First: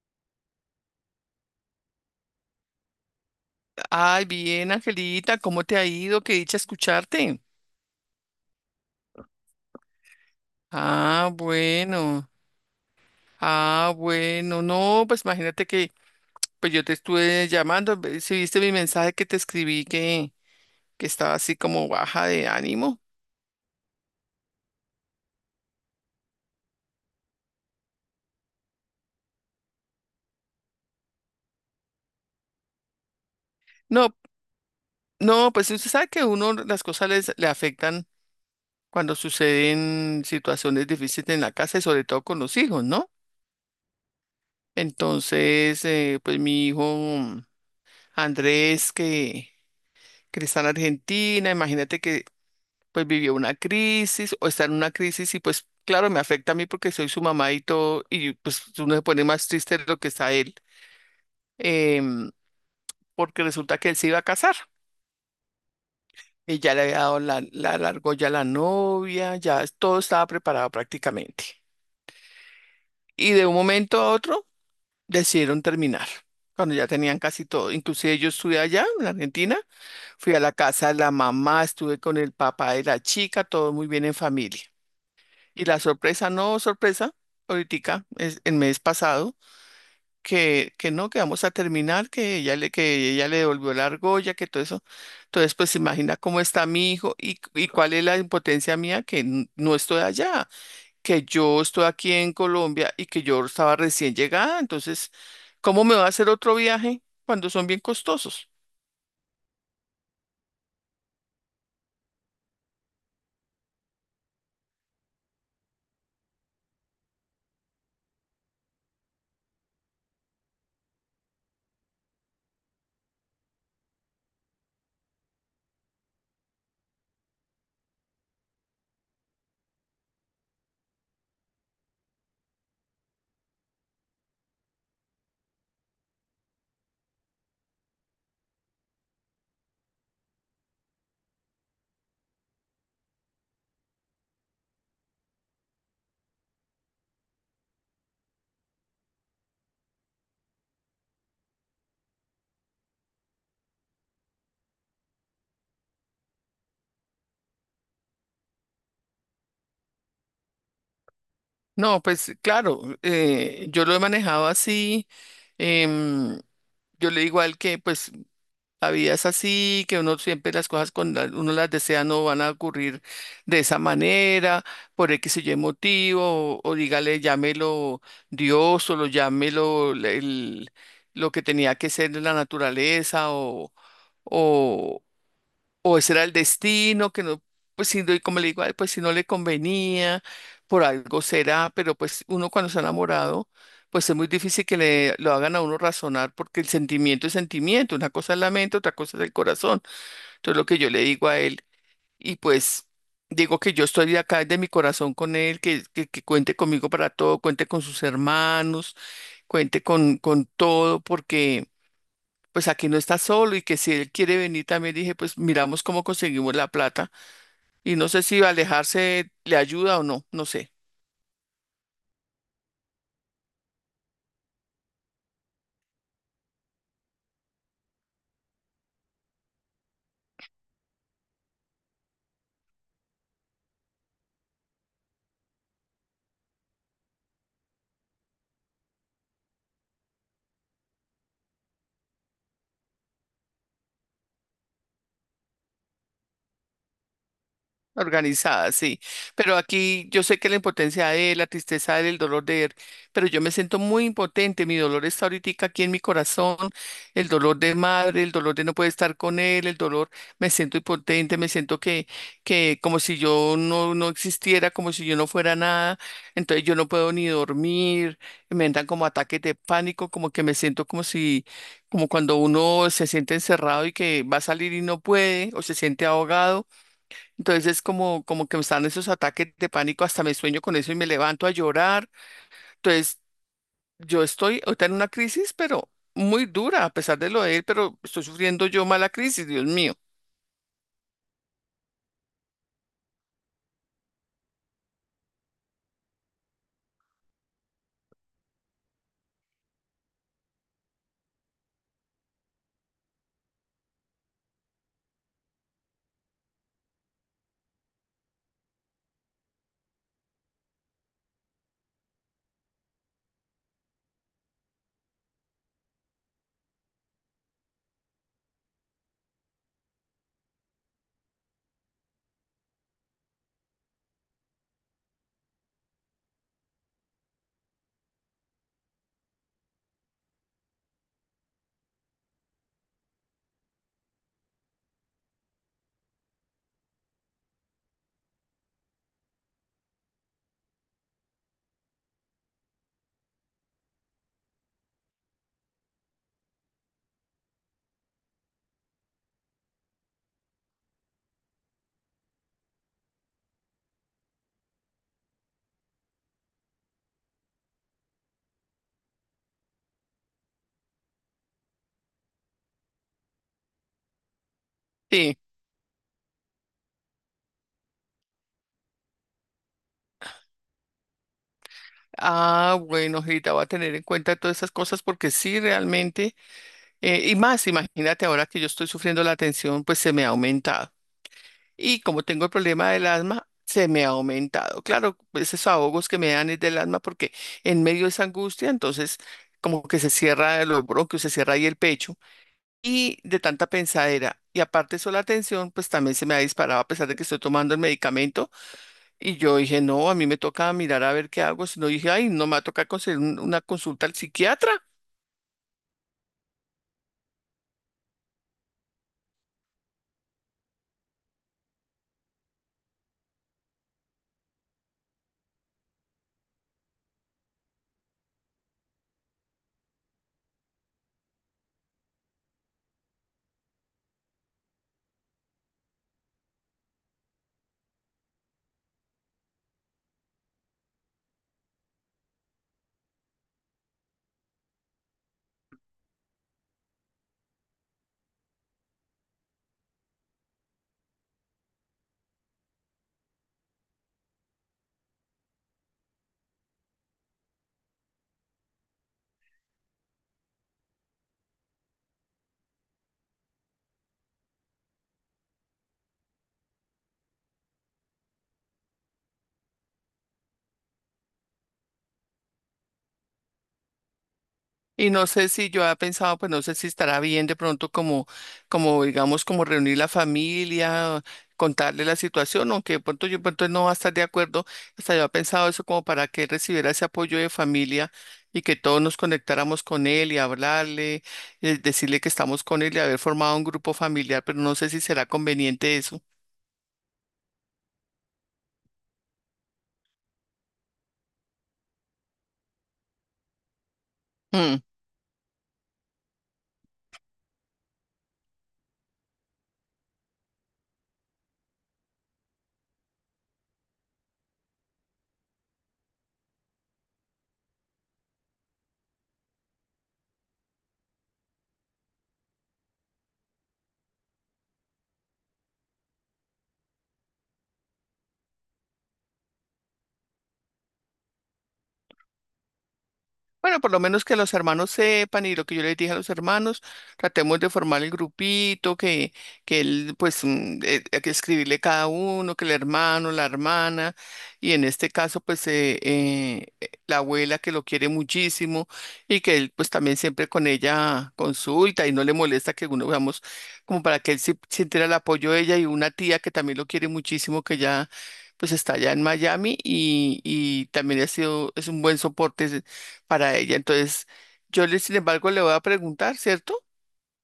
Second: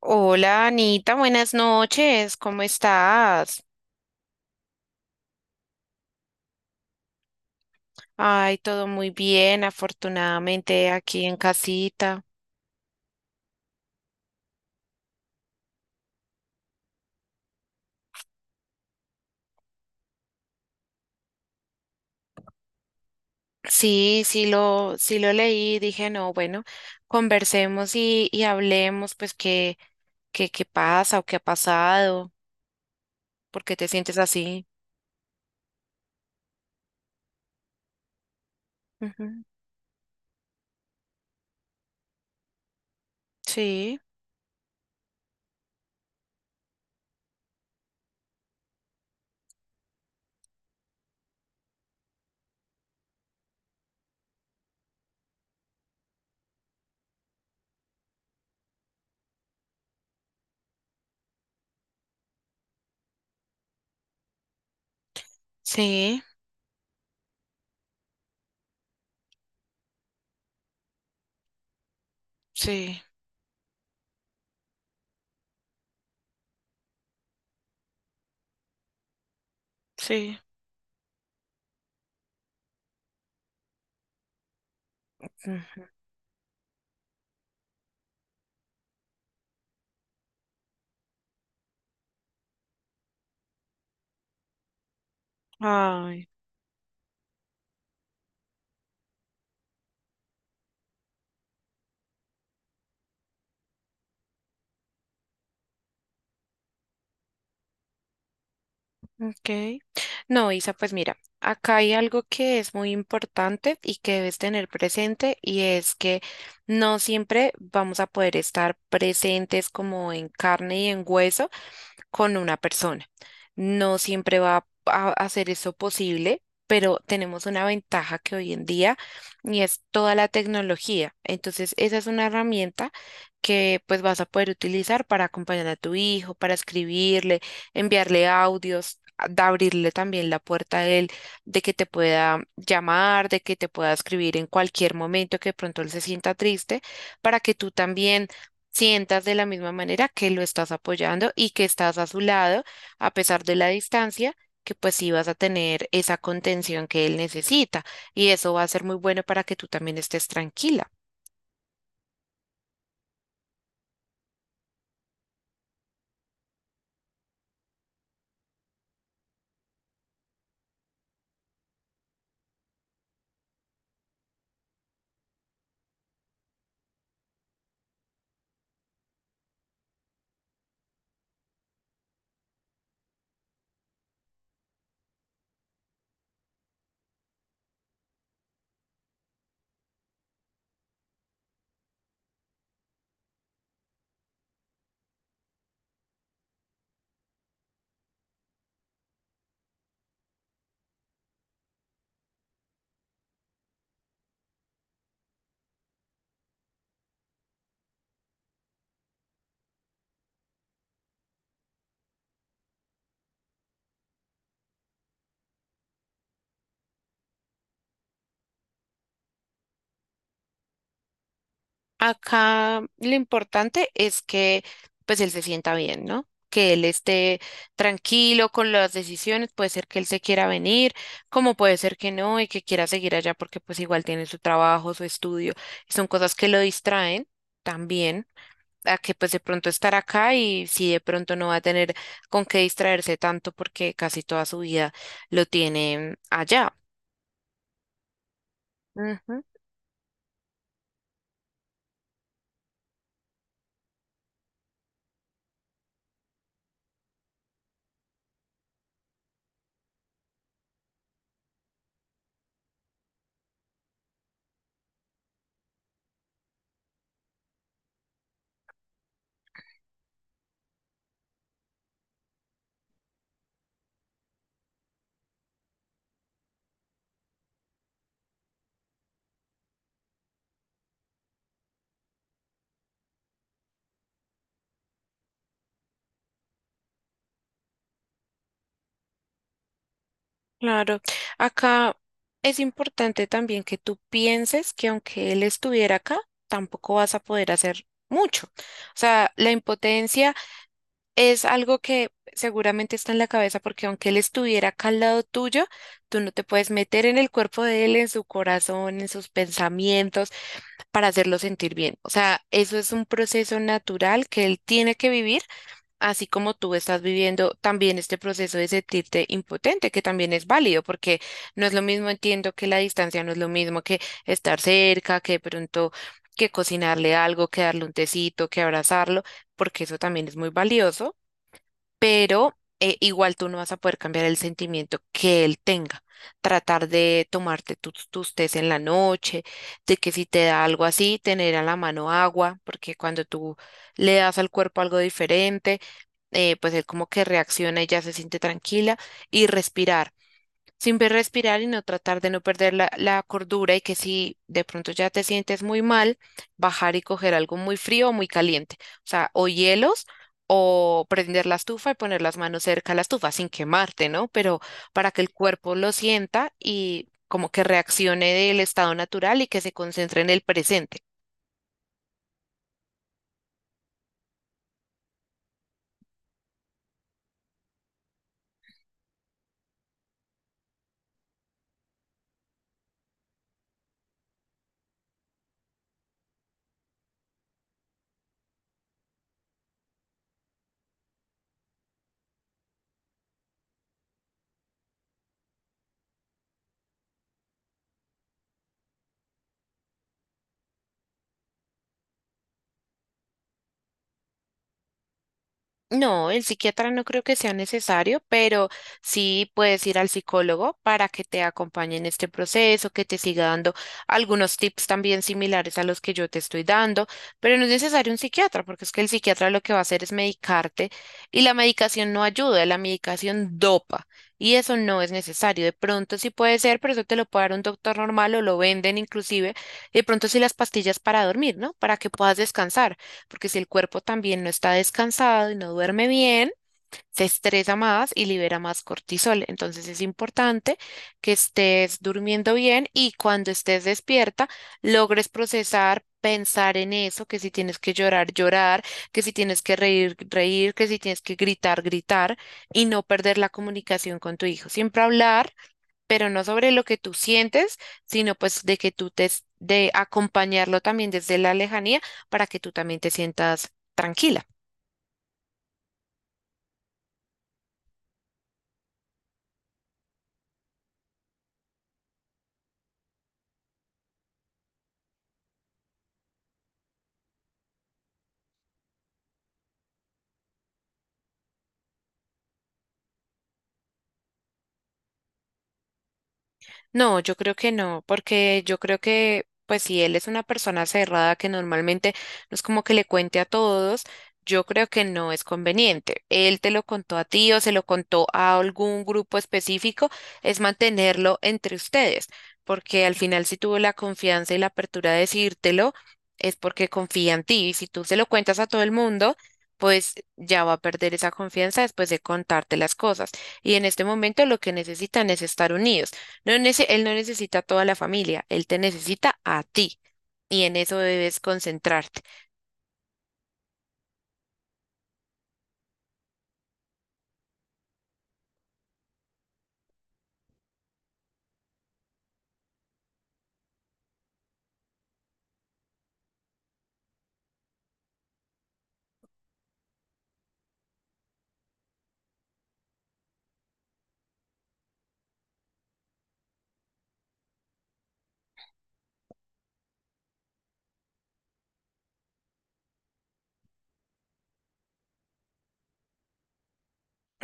Hola Anita, buenas noches, ¿cómo estás? Ay, bien, Angelita, ¿cómo te ha ido? Qué dicha escucharte. Ay, todo muy bien, afortunadamente aquí Ah, en casita. bueno. Ah, bueno. No, pues imagínate que pues yo te estuve llamando, si viste mi mensaje que te escribí que estaba así como baja de ánimo. Sí, sí lo leí, dije, no, bueno, conversemos y hablemos, pues, qué pasa o qué ha pasado, por qué te No, sientes así. no, pues usted sabe que uno las cosas le afectan cuando Ujú. suceden situaciones difíciles en la casa y sobre todo con los hijos, ¿no? Sí, Entonces, pues mi hijo Andrés que está en Argentina. Imagínate que pues vivió una crisis o está en una crisis y pues claro, me afecta a mí porque soy su mamá y todo, y pues uno se pone más triste de lo que está él, em, porque resulta que él se iba a casar. sí, Y ya le había dado la argolla a la novia, todo estaba preparado prácticamente. sí, Y de un momento a otro decidieron terminar, cuando ya tenían casi todo. Inclusive yo estuve allá en Argentina, fui sí. a la casa de la mamá, estuve con el papá de la chica, todo muy bien en familia. Y la Mm. sorpresa, no sorpresa, ahorita, es el mes pasado, que no, que vamos a terminar, que ella le devolvió la argolla, que todo eso. Entonces, pues imagina Ay. cómo está mi hijo y cuál es la impotencia mía, que no estoy allá, que yo estoy aquí en Colombia y que yo estaba recién llegada. Entonces, ¿cómo me va a hacer otro viaje cuando son bien costosos? Ok. No, Isa, pues mira, acá hay algo que es muy importante y que debes tener presente y es que no siempre vamos a poder estar presentes como en carne y en hueso con una persona. No siempre va a hacer eso posible, pero tenemos una ventaja que hoy en día y es toda la tecnología. Entonces, esa es una herramienta que pues vas a poder utilizar para acompañar a tu hijo, para escribirle, enviarle audios, de abrirle también la puerta a él, de que te pueda llamar, de que te pueda escribir en cualquier momento que de pronto él se sienta triste, para que tú también sientas de la misma manera que lo estás apoyando y que estás a su lado a pesar de la distancia, que pues sí vas a tener esa contención que él necesita y eso va a ser muy bueno para que tú también estés tranquila. No, pues claro, yo lo he manejado así. em, yo le digo a él que pues la vida es así, que uno siempre las cosas cuando uno las desea no van a ocurrir de esa manera, por X o Y motivo, o dígale, llámelo Dios, o lo llámelo lo que tenía que ser la naturaleza, o, o ese era el destino, que no, pues y como le digo: "Ay, pues si no le convenía, por algo será", pero pues uno cuando se ha enamorado, pues es muy difícil que le lo hagan a uno razonar, porque el sentimiento es sentimiento, una cosa es la mente, otra cosa es el corazón. Entonces lo que yo le digo a él, y pues digo que yo estoy acá de mi corazón con él, que cuente conmigo para todo, cuente con sus hermanos, cuente con todo, porque pues aquí no está solo y que si él quiere venir también dije, pues miramos cómo conseguimos la plata y no sé si alejarse le ayuda o no, no sé. Acá lo importante es que pues él se sienta bien, ¿no? Que él esté tranquilo con las decisiones, puede ser que él se quiera venir, como puede ser que no y que quiera seguir allá porque pues igual tiene su trabajo, su estudio, y son cosas que lo distraen también. A que pues de pronto estar acá y si de pronto no va a tener con qué distraerse tanto porque casi toda su vida lo tiene allá. Organizada, sí. Ujú, Pero aquí yo sé que la impotencia de él, la tristeza de él, el dolor de él, pero yo me siento muy impotente. Mi dolor está ahorita aquí en mi corazón, el dolor de madre, el dolor de no poder estar con él, el dolor, me siento impotente, me siento que como si yo no existiera, como si yo no fuera nada. Entonces yo no puedo ni dormir, me entran como ataques de pánico, como que me siento como si, como cuando uno se siente encerrado y que va a salir y no puede, o se siente ahogado entonces, como que me están esos ataques de pánico, hasta me sueño con eso y me levanto a llorar. Entonces, yo estoy ahorita en una crisis, pero muy dura, a pesar de lo de él, pero estoy sufriendo yo mala crisis, Dios mío. claro, acá es importante también que tú pienses que aunque él estuviera acá, tampoco vas a poder hacer mucho. O sea, la impotencia es algo que seguramente está en la cabeza porque aunque él estuviera acá al lado tuyo, tú no te puedes meter en el cuerpo de él, en su corazón, en sus pensamientos para hacerlo sentir bien. O sea, eso es un proceso natural que él tiene que vivir, así como tú estás viviendo también este proceso de sentirte impotente, que también es válido, porque no es lo mismo, entiendo que la distancia no es lo mismo que estar cerca, que de pronto que cocinarle algo, que darle un tecito, que abrazarlo, porque eso también es muy valioso pero igual tú no vas a poder cambiar el sentimiento que él tenga. Tratar de tomarte tus tés en la noche, de que si te da algo así, tener a la mano agua, porque cuando tú le das al cuerpo algo diferente, pues él como que reacciona y ya se siente tranquila y respirar. Siempre respirar y no tratar de no perder la cordura y que si de pronto ya te sientes muy mal, bajar y coger algo muy frío o muy caliente. O sea, o hielos o prender la estufa y poner las manos cerca a la estufa sin quemarte, ¿no? Pero para que el Sí. cuerpo lo sienta y como que reaccione del estado natural y que se concentre en el presente. Ah, bueno, Rita, voy a tener en cuenta todas esas cosas porque sí, realmente, y más, imagínate ahora que yo estoy sufriendo la tensión, pues se me ha aumentado. Y como tengo el problema del asma, se me ha aumentado. Claro, esos ahogos que me dan es del asma porque en medio de esa angustia, entonces como que se cierra los bronquios, se cierra ahí el pecho y de tanta pensadera. Y aparte de eso, la tensión, pues también se me ha disparado a pesar de que estoy tomando el medicamento. Y yo dije, no, a mí me toca mirar a ver qué hago. Si no, dije, ay, no me va a tocar conseguir una consulta al psiquiatra. No, el psiquiatra no creo que sea necesario, pero sí puedes ir al psicólogo para que te acompañe en este proceso, que te siga dando algunos tips también similares a los que yo te estoy dando, pero no es necesario un psiquiatra, porque es que el psiquiatra lo que va a hacer es medicarte y la medicación no ayuda, la medicación dopa y eso no es necesario. De pronto sí puede ser, pero eso te lo puede dar un doctor normal o lo venden inclusive, y de pronto sí las pastillas para dormir, ¿no? Para que puedas descansar. Porque si el cuerpo también no está descansado y no duerme bien, se estresa más y libera más cortisol. Entonces es importante que estés durmiendo bien y cuando estés despierta, logres procesar, pensar en eso, que si tienes que llorar, llorar, que si tienes que reír, reír, que si tienes que gritar, gritar y no perder la comunicación con tu hijo. Siempre hablar pero no sobre lo que tú sientes, sino pues de que tú te, de acompañarlo también desde la lejanía para que tú también te sientas tranquila. Y no sé si yo había pensado, pues no sé si estará bien de pronto como digamos, como reunir la familia, contarle la situación, aunque de pronto yo de pronto no va a estar de acuerdo. Hasta yo había pensado eso como para que él recibiera ese apoyo de familia y que todos nos conectáramos con él y hablarle, decirle que estamos con él y haber formado un grupo familiar, pero no sé si será conveniente eso. No, yo creo que no, porque yo creo que, pues si él es una persona cerrada que normalmente no es como que le cuente a todos, yo Mm. creo que no es conveniente. Él te lo contó a ti o se lo contó a algún grupo específico, es mantenerlo entre ustedes, porque al final si tuvo la confianza y la apertura de decírtelo, es porque confía en ti. Y si tú se lo cuentas a todo el mundo, pues ya va a perder esa confianza después de contarte las cosas. Y en este momento lo que necesitan es estar unidos. Él no necesita a toda la familia, él te necesita a ti y en eso debes concentrarte. Bueno, por lo menos que los hermanos sepan y lo que yo les dije a los hermanos, tratemos de formar el grupito, que él, pues, hay que escribirle cada uno, que el hermano, la hermana, y en este caso, pues, la abuela que lo quiere muchísimo y que él, pues, también siempre con ella consulta y no le molesta que uno, veamos, como para que él sintiera el apoyo de ella y una tía que también lo quiere muchísimo, que ya... pues está allá en Miami y también ha sido, es un buen soporte para ella. Entonces, yo le, sin embargo, le voy a preguntar, ¿cierto?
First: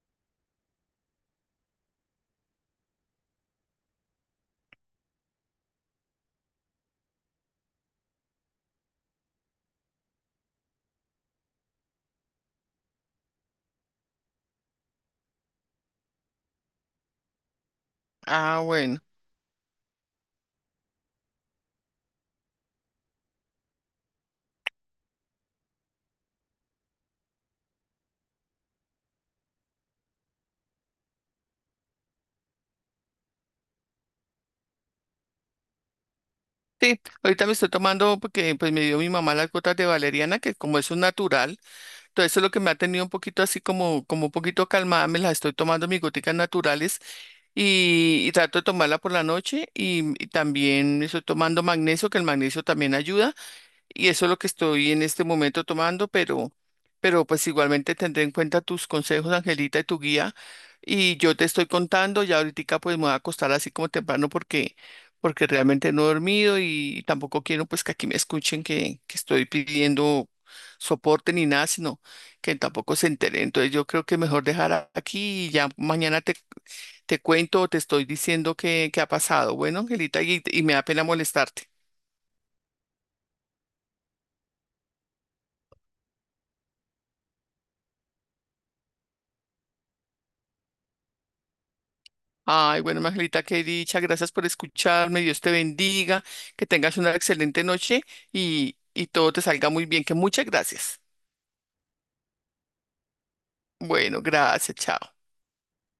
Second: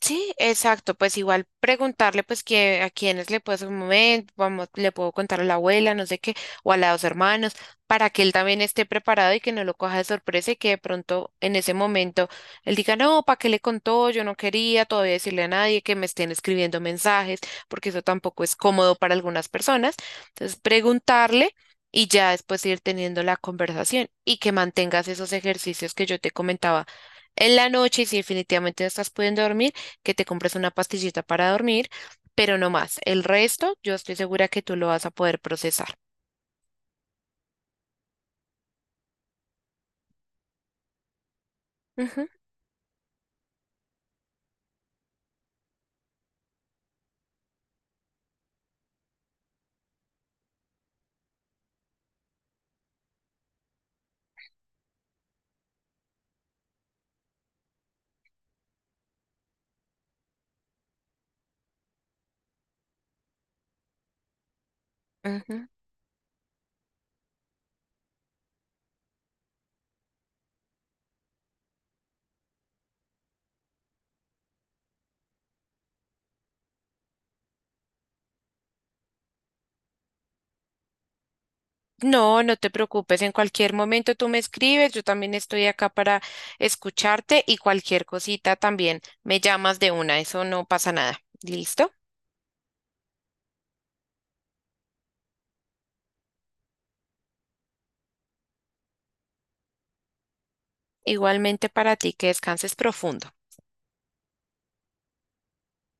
Sí, exacto, pues igual preguntarle pues que a quienes le puedo hacer un momento, vamos, le puedo contar a la abuela, no sé qué, o a los hermanos, para que él también esté preparado y que no lo coja de sorpresa y que de pronto en ese momento él diga, no, ¿para qué le contó? Yo no quería todavía decirle a nadie que me estén escribiendo mensajes, porque eso tampoco es Ah, cómodo bueno. para algunas personas. Entonces, preguntarle y ya después ir teniendo la conversación y que mantengas esos ejercicios que yo te comentaba en la noche y si definitivamente no estás pudiendo dormir que te compres una pastillita para dormir, pero no más. El resto, yo estoy segura que tú lo vas a poder procesar. Sí, ahorita me estoy tomando porque pues me dio mi mamá las gotas de valeriana, que como es un natural, todo Ujú, eso es lo que me ha tenido un poquito así como, como un poquito calmada, me las estoy tomando mis goticas naturales y trato de tomarla por la noche y también estoy tomando magnesio, que el magnesio también ayuda. Y eso es lo que estoy en este momento tomando, pero pues igualmente tendré en cuenta tus consejos, Angelita, y tu guía. Y yo te estoy contando, ya ahorita pues me voy a acostar así como temprano porque, porque ujú. realmente no he dormido y tampoco quiero pues que aquí me escuchen que estoy pidiendo soporte ni nada, sino que tampoco se enteren. Entonces yo creo que mejor dejar aquí y ya mañana te, te cuento o te estoy diciendo qué ha pasado. Bueno, Angelita, y me da pena molestarte. No, no te preocupes, en cualquier momento tú me escribes, yo también estoy acá para escucharte y cualquier cosita también me llamas de una, eso no pasa nada. ¿Listo? Ay, bueno, Margarita, qué dicha. Gracias por escucharme. Dios te bendiga. Que tengas una excelente noche y todo te salga muy bien. Que muchas gracias. Igualmente para ti, que descanses profundo. Bueno, gracias. Chao.